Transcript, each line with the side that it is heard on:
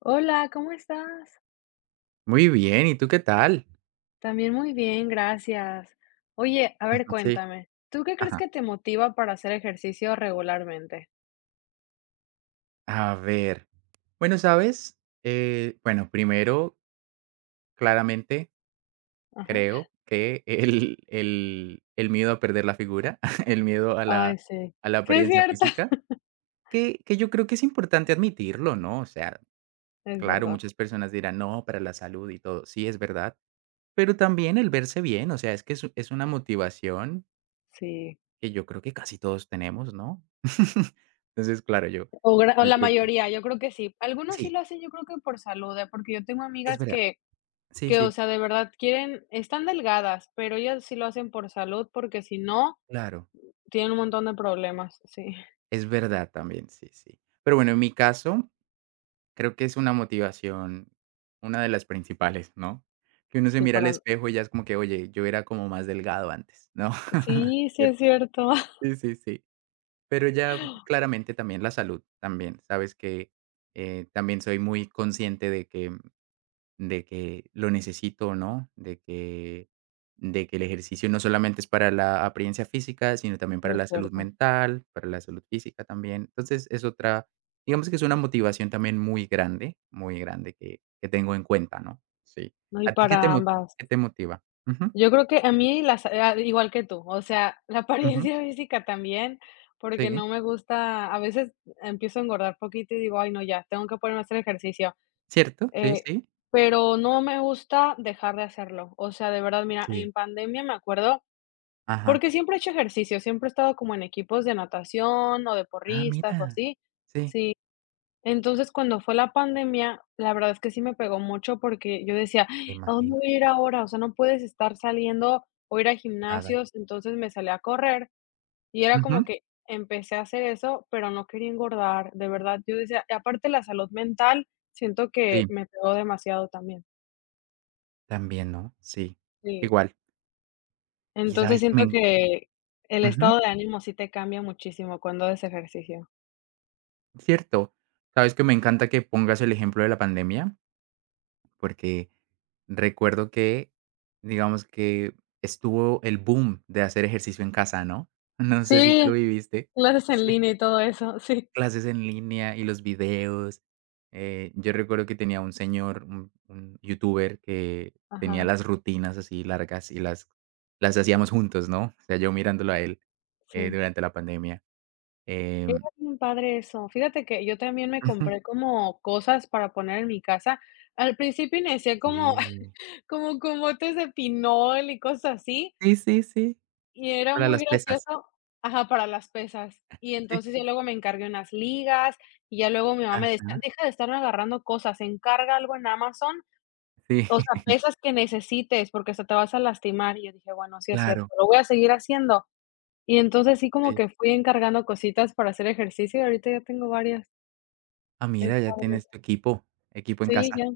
left: Hola, ¿cómo estás?
right: Muy bien, ¿y tú qué tal?
left: También muy bien, gracias. Oye, a ver,
right: Sí,
left: cuéntame, ¿tú qué crees
right: ajá.
left: que te motiva para hacer ejercicio regularmente?
right: A ver, bueno, ¿sabes? Bueno, primero, claramente
left: Ajá.
right: creo que el miedo a perder la figura, el miedo
left: Ay, sí.
right: a la
left: Sí, es
right: apariencia
left: cierto.
right: física, que yo creo que es importante admitirlo, ¿no? O sea,
left: Es
right: claro,
left: verdad,
right: muchas personas dirán: "No, para la salud y todo". Sí, es verdad, pero también el verse bien, o sea, es que es una motivación
left: sí.
right: que yo creo que casi todos tenemos, ¿no? Entonces, claro, yo
left: O o
right: yo
left: la
right: creo.
left: mayoría, yo creo que sí. Algunos sí
right: Sí,
left: lo hacen, yo creo que por salud, ¿eh? Porque yo tengo
right: es
left: amigas
right: verdad. Sí,
left: que, o
right: sí,
left: sea, de verdad quieren, están delgadas, pero ellas sí lo hacen por salud, porque si no,
right: claro.
left: tienen un montón de problemas. Sí,
right: Es verdad también, sí, sí. Pero bueno, en mi caso, creo que es una motivación, una de las principales, ¿no? Que uno se
left: sí,
right: mira al
left: para,
right: espejo y ya es como que, oye, yo era como más delgado antes, ¿no?
left: sí, sí es
right: ¿Cierto?
left: cierto.
right: Sí, sí, sí. Pero ya claramente también la salud, también, sabes que también soy muy consciente de que lo necesito o no, de que el ejercicio no solamente es para la apariencia física, sino también para
left: Es
right: la salud
left: cierto.
right: mental, para la salud física también. Entonces, es otra, digamos, que es una motivación también muy grande, muy grande, que tengo en cuenta, ¿no? Sí.
left: No, y
right: ¿A ti qué te
left: para
right: moti
left: ambas.
right: qué te motiva? Ujú,
left: Yo creo que a mí las ah, igual que tú, o sea, la
right: ujú.
left: apariencia física también, porque
right: Sí,
left: no me gusta, a veces empiezo a engordar poquito y digo: "Ay no, ya, tengo que ponerme a hacer ejercicio",
right: ¿cierto? Sí,
left: eh,
right: sí.
left: pero no me gusta dejar de hacerlo, o sea, de verdad, mira, en
right: Sí.
left: pandemia me acuerdo,
right: Ajá.
left: porque siempre he hecho ejercicio, siempre he estado como en equipos de natación o de
right: Ah,
left: porristas o
right: mira.
left: así,
right: Sí,
left: sí entonces, cuando fue la pandemia, la verdad es que sí me pegó mucho porque yo decía:
right: me
left: "Ay, ¿a dónde
right: imagino.
left: voy a ir ahora?". O sea, no puedes estar saliendo o ir a
right: Nada.
left: gimnasios, entonces me salí a correr y era como
right: Ujú.
left: que empecé a hacer eso, pero no quería engordar, de verdad. Yo decía y aparte la salud mental, siento que
right: Sí,
left: me pegó demasiado también.
right: también, ¿no? Sí,
left: Sí.
right: igual. Y
left: Entonces
right: sabes que me
left: siento
right: en
left: que el
right: ujú.
left: estado de ánimo sí te cambia muchísimo cuando haces ejercicio.
right: Cierto. Sabes que me encanta que pongas el ejemplo de la pandemia, porque recuerdo que, digamos que estuvo el boom de hacer ejercicio en casa, ¿no? No sé si te lo
left: Sí,
right: viviste.
left: clases en
right: Sí,
left: línea y todo eso, sí.
right: clases en línea y los videos. Yo recuerdo que tenía un señor, un youtuber que tenía
left: Ajá,
right: las rutinas así largas y las hacíamos juntos, ¿no? O sea, yo mirándolo a él
left: sí.
right: durante la pandemia. Em,
left: Era bien padre eso. Fíjate que yo también me compré como cosas para poner en mi casa. Al principio inicié como
right: Sí.
left: como con botes de pinol y cosas así,
right: Sí, sí, sí.
left: y era
right: Para
left: muy
right: las pesas,
left: gracioso ajá, para las pesas. Y
right: sí.
left: entonces ya luego me encargué unas ligas, y ya luego mi mamá me decía:
right: Ajá,
left: "Deja de estar agarrando cosas, encarga algo en Amazon,
right: sí,
left: o sea, pesas que necesites, porque hasta te vas a lastimar". Y yo dije: "Bueno, sí es cierto,
right: claro,
left: lo voy a seguir haciendo". Y entonces sí como
right: sí.
left: que fui encargando cositas para hacer ejercicio, y ahorita ya tengo varias.
right: Ah,
left: Es
right: mira, ya
left: padre
right: tienes
left: eso.
right: tu equipo, equipo en
left: Sí,
right: casa,
left: ya.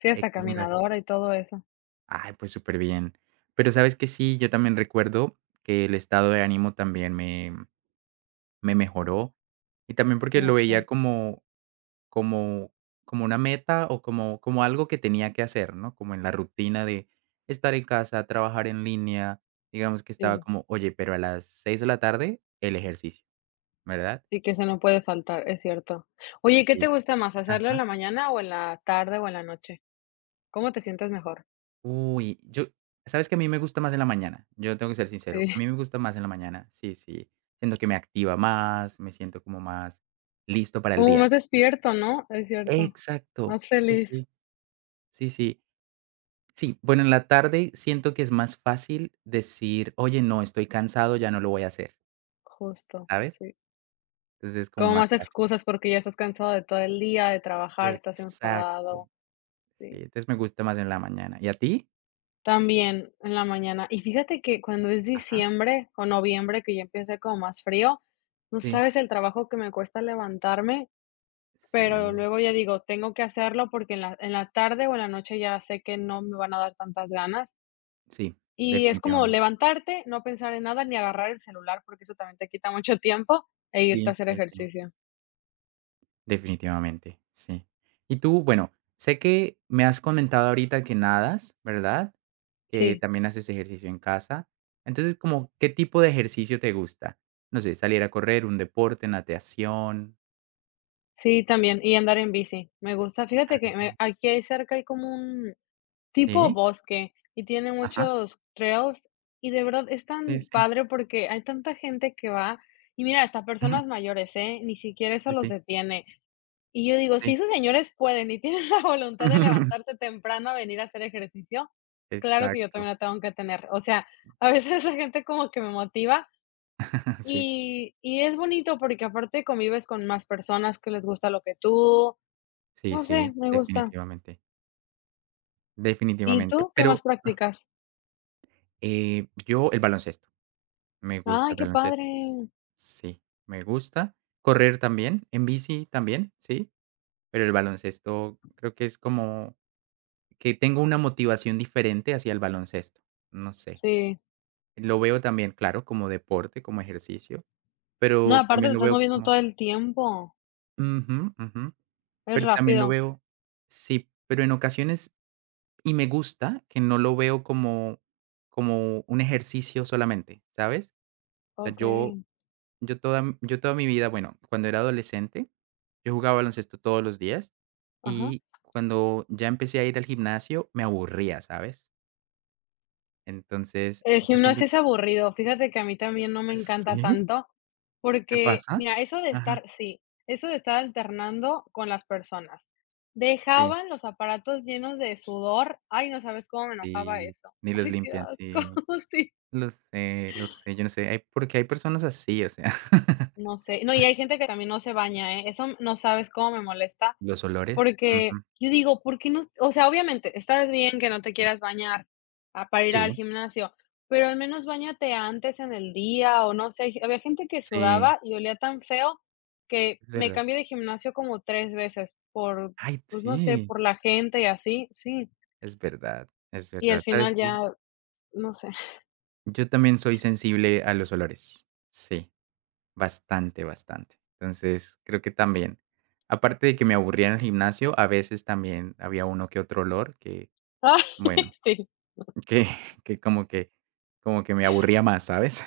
left: Sí, hasta
right: equipo en casa.
left: caminadora y todo eso.
right: Ay, pues súper bien. Pero, ¿sabes que... Sí, yo también recuerdo que el estado de ánimo también me mejoró, y también porque lo
left: Mucho.
right: veía como como como una meta o como algo que tenía que hacer, ¿no? Como en la rutina de estar en casa, trabajar en línea, digamos que estaba
left: Sí,
right: como: "Oye, pero a las 6 de la tarde, el ejercicio", ¿verdad?
left: sí, que eso no puede faltar, es cierto. Oye, ¿qué te
right: Sí,
left: gusta más, hacerlo en
right: ajá.
left: la mañana o en la tarde o en la noche? ¿Cómo te sientes mejor?
right: Uy, yo, ¿sabes que... A mí me gusta más en la mañana, yo tengo que ser sincero,
left: Sí,
right: a mí me gusta más en la mañana, sí, sí, siento que me activa más, me siento como más listo para el
left: como más
right: día.
left: despierto, ¿no? Es cierto.
right: Exacto,
left: Más
right: sí,
left: feliz.
right: sí, sí, sí. Sí, bueno, en la tarde siento que es más fácil decir: "Oye, no, estoy cansado, ya no lo voy a hacer",
left: Justo,
right: ¿sabes?
left: sí.
right: Entonces es como
left: Como más
right: más fácil.
left: excusas porque ya estás cansado de todo el día, de trabajar, estás
right: Exacto,
left: enfadado. Sí.
right: sí, entonces me gusta más en la mañana, ¿y a ti?
left: También en la mañana. Y fíjate que cuando es
right: Ajá,
left: diciembre o noviembre, que ya empieza como más frío, no
right: sí,
left: sabes el trabajo que me cuesta levantarme, pero
right: sí,
left: luego ya digo, tengo que hacerlo porque en la tarde o en la noche ya sé que no me van a dar tantas ganas.
right: sí,
left: Y es como
right: definitivamente.
left: levantarte, no pensar en nada ni agarrar el celular porque eso también te quita mucho tiempo e
right: Sí,
left: irte a hacer
right: sí, sí.
left: ejercicio.
right: Definitivamente, sí. Y tú, bueno, sé que me has comentado ahorita que nadas, ¿verdad? Que
left: Sí,
right: también haces ejercicio en casa. Entonces, como, ¿qué tipo de ejercicio te gusta? No sé, salir a correr, un deporte, natación.
left: sí, también. Y andar en bici. Me gusta. Fíjate que
right: Ándale.
left: aquí hay cerca hay como un, tipo
right: Sí,
left: bosque, y tiene
right: ajá,
left: muchos trails, y de verdad es
right: sí,
left: tan
right: sí.
left: padre porque hay tanta gente que va, y mira, hasta personas mayores, ¿eh? Ni siquiera eso
right: Sí,
left: los
right: sí,
left: detiene. Y yo digo, si
right: sí.
left: esos señores pueden y tienen la voluntad de levantarse temprano a venir a hacer ejercicio, claro que yo también
right: Exacto.
left: la tengo que tener. O sea, a veces esa gente como que me motiva
right: Sí,
left: y es bonito porque aparte convives con más personas que les gusta lo que tú,
right: sí,
left: no
right: sí,
left: sé, me gusta.
right: definitivamente,
left: ¿Y
right: definitivamente.
left: tú qué más
right: Pero, ah,
left: practicas?
right: yo, el baloncesto, me gusta
left: Ay,
right: el
left: qué
right: baloncesto.
left: padre.
right: Sí, me gusta. Correr también, en bici también, sí, pero el baloncesto creo que es como que tengo una motivación diferente hacia el baloncesto, no sé.
left: Sí.
right: Lo veo también, claro, como deporte, como ejercicio,
left: No,
right: pero
left: aparte
right: también
left: te
right: lo
left: estás
right: veo
left: moviendo
right: como...
left: todo el tiempo.
right: ujú, ujú,
left: Es
right: pero también lo
left: rápido.
right: veo... sí, pero en ocasiones, y me gusta que no lo veo como como un ejercicio solamente, ¿sabes? O sea, yo...
left: Okey.
right: Yo toda m yo toda mi vida, bueno, cuando era adolescente, yo jugaba baloncesto todos los días,
left: Ajá.
right: y cuando ya empecé a ir al gimnasio, me aburría, ¿sabes? Entonces,
left: El
right: yo siento
left: gimnasio
right: que...
left: es aburrido. Fíjate que a mí también no me encanta
right: Sí,
left: tanto,
right: ¿qué
left: porque,
right: pasa?
left: mira, eso de estar
right: Ajá,
left: sí, eso de estar alternando con las personas.
right: sí,
left: Dejaban los aparatos llenos de sudor. Ay, no sabes cómo me enojaba
right: sí,
left: eso.
right: ni los
left: Ay, qué
right: limpian,
left: asco.
right: sí.
left: Sí.
right: Lo sé, yo no sé, hay... porque hay personas así, o sea,
left: No sé. No, y hay gente que también no se baña, ¿eh? Eso no sabes cómo me molesta,
right: los olores,
left: porque
right: ujú,
left: yo digo, ¿por qué no? O sea, obviamente, estás bien que no te quieras bañar, ah, para ir
right: sí,
left: al gimnasio, pero al menos bañate antes en el día o no sé, había gente que
right: sí,
left: sudaba y olía tan feo que
right: es
left: me
right: verdad.
left: cambié de gimnasio como 3 veces por,
right: Ay,
left: pues, no sé,
right: sí,
left: por la gente y así, sí,
right: es
left: y al
right: verdad, ¿sabes
left: final
right: qué?
left: ya, no sé.
right: Yo también soy sensible a los olores. Sí, bastante, bastante. Entonces, creo que también, aparte de que me aburría en el gimnasio, a veces también había uno que otro olor que,
left: Ah,
right: bueno,
left: sí,
right: que que como que como que me aburría más, ¿sabes?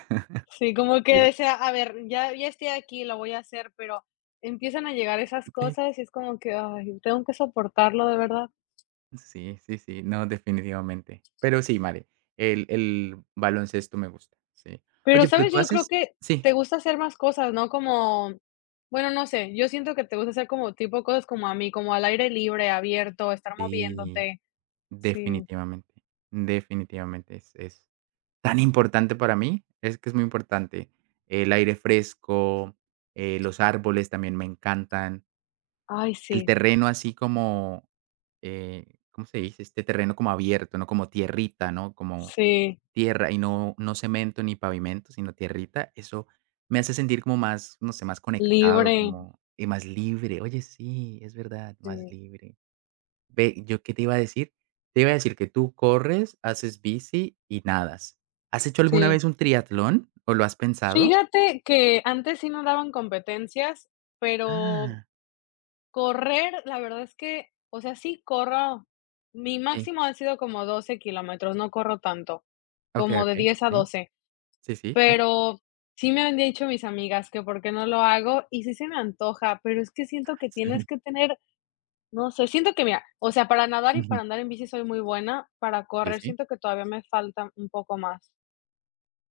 left: sí, como que
right: Sí,
left: decía, a ver, ya estoy aquí, lo voy a hacer, pero empiezan a llegar esas
right: sí,
left: cosas y es como que, ay, tengo que soportarlo, de verdad.
right: sí, sí, sí, no, definitivamente. Pero sí, vale, el baloncesto me gusta, sí.
left: Pero,
right: Oye, pero
left: ¿sabes?
right: tú
left: Yo creo
right: haces...
left: que
right: sí,
left: te gusta hacer más cosas, ¿no? Como, bueno, no sé, yo siento que te gusta hacer como tipo cosas como a mí, como al aire libre, abierto, estar
right: sí,
left: moviéndote. Sí.
right: definitivamente, definitivamente, es tan importante para mí, es que es muy importante. El aire fresco, los árboles también me encantan,
left: Ay,
right: el
left: sí.
right: terreno así como, eh, ¿cómo se dice? Este terreno como abierto, ¿no? Como tierrita, ¿no? Como
left: Sí.
right: tierra y no, no cemento ni pavimento, sino tierrita. Eso me hace sentir como más, no sé, más conectado,
left: Libre.
right: como, y más libre. Oye, sí, es verdad, más
left: Sí,
right: libre. Ve, ¿yo qué te iba a decir? Te iba a decir que tú corres, haces bici y nadas. ¿Has hecho alguna
left: sí.
right: vez un triatlón o lo has pensado?
left: Fíjate que antes sí nos daban competencias, pero
right: Ah,
left: correr, la verdad es que, o sea, sí corro. Mi
right: sí.
left: máximo han sido como 12 kilómetros, no corro tanto,
right: Okey,
left: como de
right: okey.
left: diez a
right: Sí,
left: doce
right: sí, sí, sí.
left: Pero sí me han dicho mis amigas que por qué no lo hago, y sí se me antoja, pero es que siento que tienes
right: Sí.
left: que tener, no sé, siento que mira, o sea, para nadar y para
right: Ujú.
left: andar en bici soy muy buena, para
right: Sí,
left: correr
right: sí.
left: siento que todavía me falta un poco más.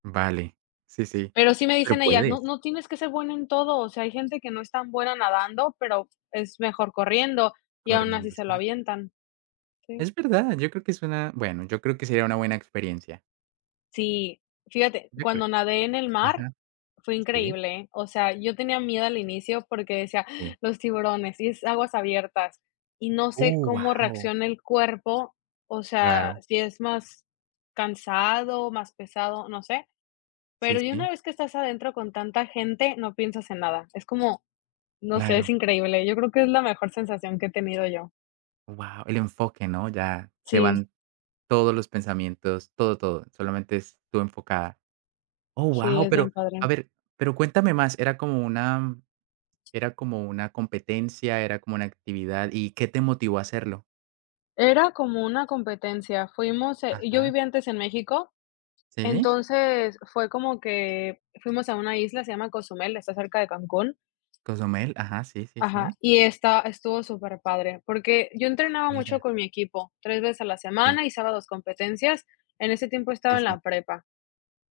right: Vale. Sí, sí.
left: Pero sí me
right: Pero
left: dicen ellas: "No
right: puedes,
left: no tienes que ser buena en todo, o sea, hay gente que no es tan buena nadando, pero es mejor corriendo, y aún así
right: corriendo,
left: se lo
right: sí.
left: avientan". Sí.
right: Es verdad, yo creo que es una... bueno, yo creo que sería una buena experiencia.
left: Sí, fíjate,
right: Yo creo...
left: cuando nadé en el mar,
right: ajá.
left: fue
right: Sí,
left: increíble. O sea, yo tenía miedo al inicio porque decía: "Ah,
right: sí.
left: los tiburones", y es aguas abiertas, y no sé
right: Uh,
left: cómo
right: wow.
left: reacciona el cuerpo, o sea,
right: Claro.
left: si es más cansado, más pesado, no sé,
right: Sí,
left: pero ya una
right: sí,
left: vez que estás adentro con tanta gente, no piensas en nada. Es como, no sé, es
right: claro.
left: increíble. Yo creo que es la mejor sensación que he tenido yo.
right: Wow, el enfoque, ¿no? Ya se
left: Sí,
right: van... todos los pensamientos, todo, todo, solamente es tú enfocada. Oh,
left: sí,
right: wow,
left: es bien
right: pero, a
left: padre.
right: ver, pero cuéntame más, ¿era como una... era como una competencia, era como una actividad, y qué te motivó a hacerlo?
left: Era como una competencia. Fuimos, yo
right: Ajá,
left: vivía antes en México.
right: sí,
left: Entonces, fue como que fuimos a una isla, se llama Cozumel, está cerca de Cancún.
right: Cozumel, ajá, sí, sí,
left: Ajá,
right: sí.
left: y está estuvo súper padre porque yo entrenaba mucho
right: Mira,
left: con mi equipo, 3 veces a la
right: sí,
left: semana y sábados competencias. En ese tiempo estaba
right: sí,
left: en
right: sí.
left: la prepa.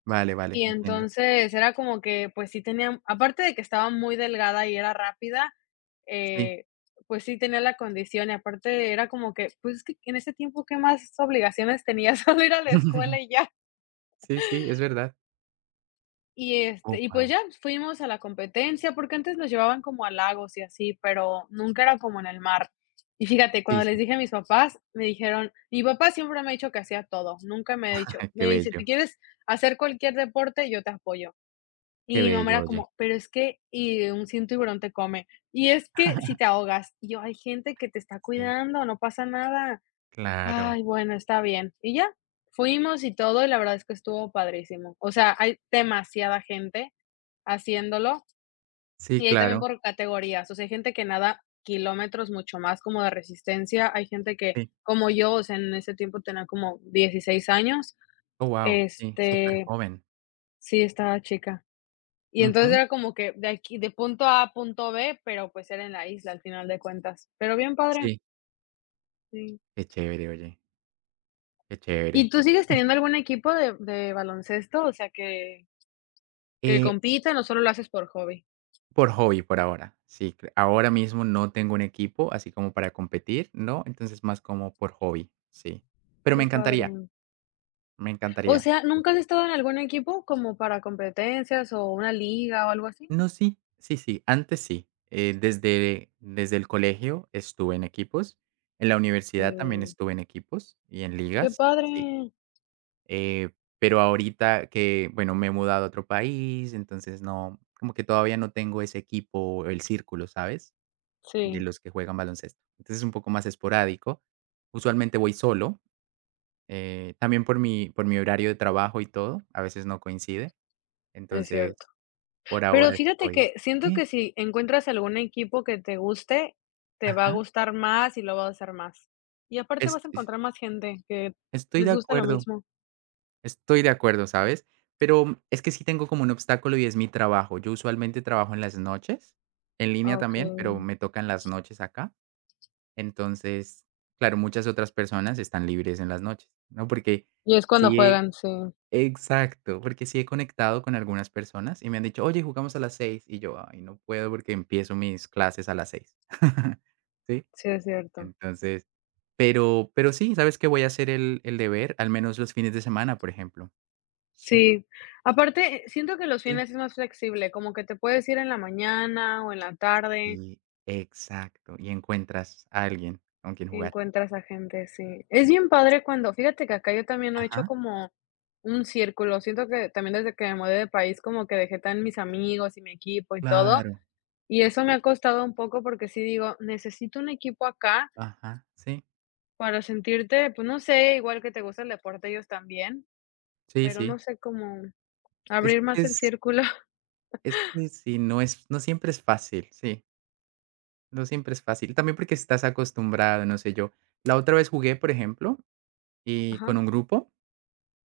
right: Vale, vale,
left: Y
right: entiendo.
left: entonces era como que, pues sí tenía, aparte de que estaba muy delgada y era rápida,
right: Sí.
left: eh, pues sí tenía la condición y aparte era como que, pues es que en ese tiempo, ¿qué más obligaciones tenía? Solo ir a la escuela y ya.
right: Sí, sí, es verdad.
left: Y, este,
right: Oh,
left: y pues
right: wow.
left: ya fuimos a la competencia, porque antes nos llevaban como a lagos y así, pero nunca era como en el mar. Y fíjate,
right: Sí,
left: cuando les
right: sí.
left: dije a mis papás, me dijeron, mi papá siempre me ha dicho que hacía todo, nunca me ha dicho, me
right: Qué
left: dice,
right: bello,
left: si quieres hacer cualquier deporte, yo te apoyo. Y
right: qué
left: mi mamá
right: bello,
left: era
right: oye.
left: como, pero es que, y un si un tiburón te come, y es que si te ahogas, y yo, hay gente que te está
right: Sí,
left: cuidando, no pasa nada.
right: claro.
left: Ay, bueno, está bien. Y ya, fuimos y todo, y la verdad es que estuvo padrísimo. O sea, hay demasiada gente haciéndolo,
right: Sí,
left: y hay también
right: claro.
left: por categorías. O sea, hay gente que nada kilómetros mucho más como de resistencia, hay gente que,
right: Sí.
left: como yo, o sea, en ese tiempo tenía como 16 años,
right: Oh, wow. Sí,
left: este,
right: superjoven.
left: sí, estaba chica. Y entonces
right: Ujú.
left: era como que de aquí, de punto A a punto B, pero pues era en la isla al final de cuentas. Pero bien padre,
right: Sí.
left: sí.
right: Qué chévere, oye, qué
left: ¿Y
right: chévere.
left: tú sigues teniendo algún equipo de baloncesto? O sea, que
right: Eh,
left: compitan o solo lo haces por hobby.
right: por hobby, por ahora. Sí, cl- ahora mismo no tengo un equipo así como para competir, ¿no? Entonces más como por hobby, sí. Pero
left: Qué
right: me
left: padre.
right: encantaría, me
left: O
right: encantaría.
left: sea,
right: Me
left: ¿nunca has
right: encan-...
left: estado en algún equipo como para competencias o una liga o algo así?
right: No, sí, sí, sí, antes sí. Desde el colegio estuve en equipos, en la universidad también
left: Mm,
right: estuve en equipos y en
left: qué
right: ligas,
left: padre.
right: sí. Eh, pero ahorita que, bueno, me he mudado a otro país, entonces no, como que todavía no tengo ese equipo, el círculo, ¿sabes?, de
left: Sí,
right: los que juegan baloncesto. Entonces, es un poco más esporádico. Usualmente voy solo, también por mi horario de trabajo y todo, a veces no coincide.
left: es
right: Entonces,
left: cierto.
right: por
left: Pero
right: ahora
left: fíjate
right: estoy...
left: que siento que
right: sí,
left: si encuentras algún equipo que te guste, te va a
right: ajá,
left: gustar más y lo vas a hacer más. Y aparte vas a
right: es
left: encontrar más gente que
right: estoy de
left: les gusta lo
right: acuerdo,
left: mismo.
right: estoy de acuerdo, ¿sabes? Pero es que sí tengo como un obstáculo y es mi trabajo. Yo usualmente trabajo en las noches, en línea también,
left: Okey.
right: pero me tocan las noches acá. Entonces, claro, muchas otras personas están libres en las noches, ¿no? Porque
left: Y es cuando
right: sí.
left: juegan, sí,
right: Exacto, porque sí he conectado con algunas personas y me han dicho: "Oye, jugamos a las seis", y yo: "Ay, no puedo porque empiezo mis clases a las seis". ¿Sí?
left: sí es cierto.
right: Entonces, pero sí, ¿sabes qué? Voy a hacer el deber, al menos los fines de semana, por ejemplo. Sí.
left: Sí, aparte, siento que los
right: Sí.
left: fines es más flexible, como que te puedes ir en la mañana o en la tarde
right: Y exacto, y encuentras a alguien con quien
left: y
right: jugar.
left: encuentras a gente, sí. Es bien padre cuando fíjate que acá yo también no he hecho
right: Ajá,
left: como un círculo, siento que también desde que me mudé de país como que dejé tan mis amigos y mi equipo y todo,
right: claro.
left: y eso me ha
right: Sí,
left: costado un poco porque sí digo, necesito un equipo acá
right: ajá, sí,
left: para sentirte, pues no sé, igual que te gusta el deporte ellos también,
right: sí,
left: pero no
right: sí.
left: sé cómo
right: Es
left: abrir
right: que
left: más el
right: es...
left: círculo.
right: es que sí, no es... no siempre es fácil, sí. No siempre es fácil, también porque estás acostumbrado, no sé yo. La otra vez jugué, por ejemplo, y con
left: Ajá,
right: un grupo,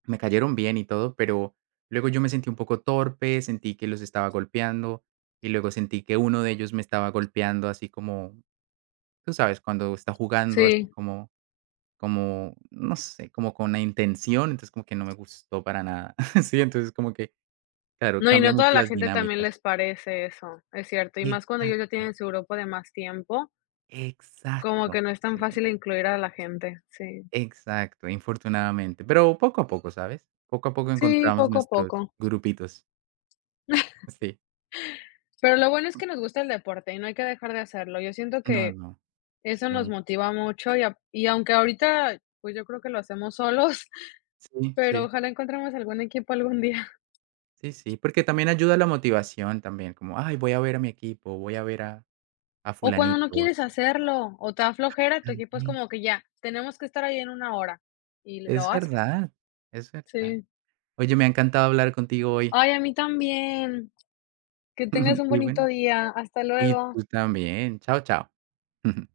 right: me cayeron bien y todo, pero luego yo me sentí un poco torpe, sentí que los estaba golpeando y luego sentí que uno de ellos me estaba golpeando así como, tú sabes, cuando está jugando así
left: sí.
right: como como, no sé, como con la intención, entonces como que no me gustó para nada. Sí, entonces como que, claro,
left: No, y
right: cambia
left: no toda
right: mucho
left: la
right: las
left: gente también
right: dinámicas.
left: les parece eso, es cierto, y más cuando ellos ya
right: Exacto,
left: tienen su grupo de más tiempo, como que
right: exacto.
left: no es tan
right: Sí.
left: fácil incluir a la gente, sí.
right: Exacto, infortunadamente, pero poco a poco, ¿sabes? Poco a poco
left: Sí,
right: encontramos
left: poco a
right: nuestros
left: poco.
right: grupitos. Sí.
left: Pero lo bueno es que nos gusta el deporte y no hay que dejar de hacerlo. Yo siento
right: No,
left: que
right: no.
left: eso nos
right: Sí,
left: motiva mucho y a y aunque ahorita, pues, yo creo que lo hacemos solos,
right: sí,
left: pero
right: sí,
left: ojalá encontremos algún equipo algún día.
right: sí, sí, porque también ayuda la motivación también, como: "Ay, voy a ver a mi equipo, voy a ver a
left: O cuando no
right: fulanito, a
left: quieres hacerlo o te da flojera, tu equipo es como
right: fulanita".
left: que ya, tenemos que estar ahí en una hora y lo
right: Es
left: haces.
right: verdad, es verdad.
left: Sí.
right: Oye, me ha encantado hablar contigo hoy.
left: Ay, a mí también. Que tengas un
right: Y
left: bonito
right: bueno,
left: día. Hasta
right: y
left: luego.
right: tú también. Chao, chao.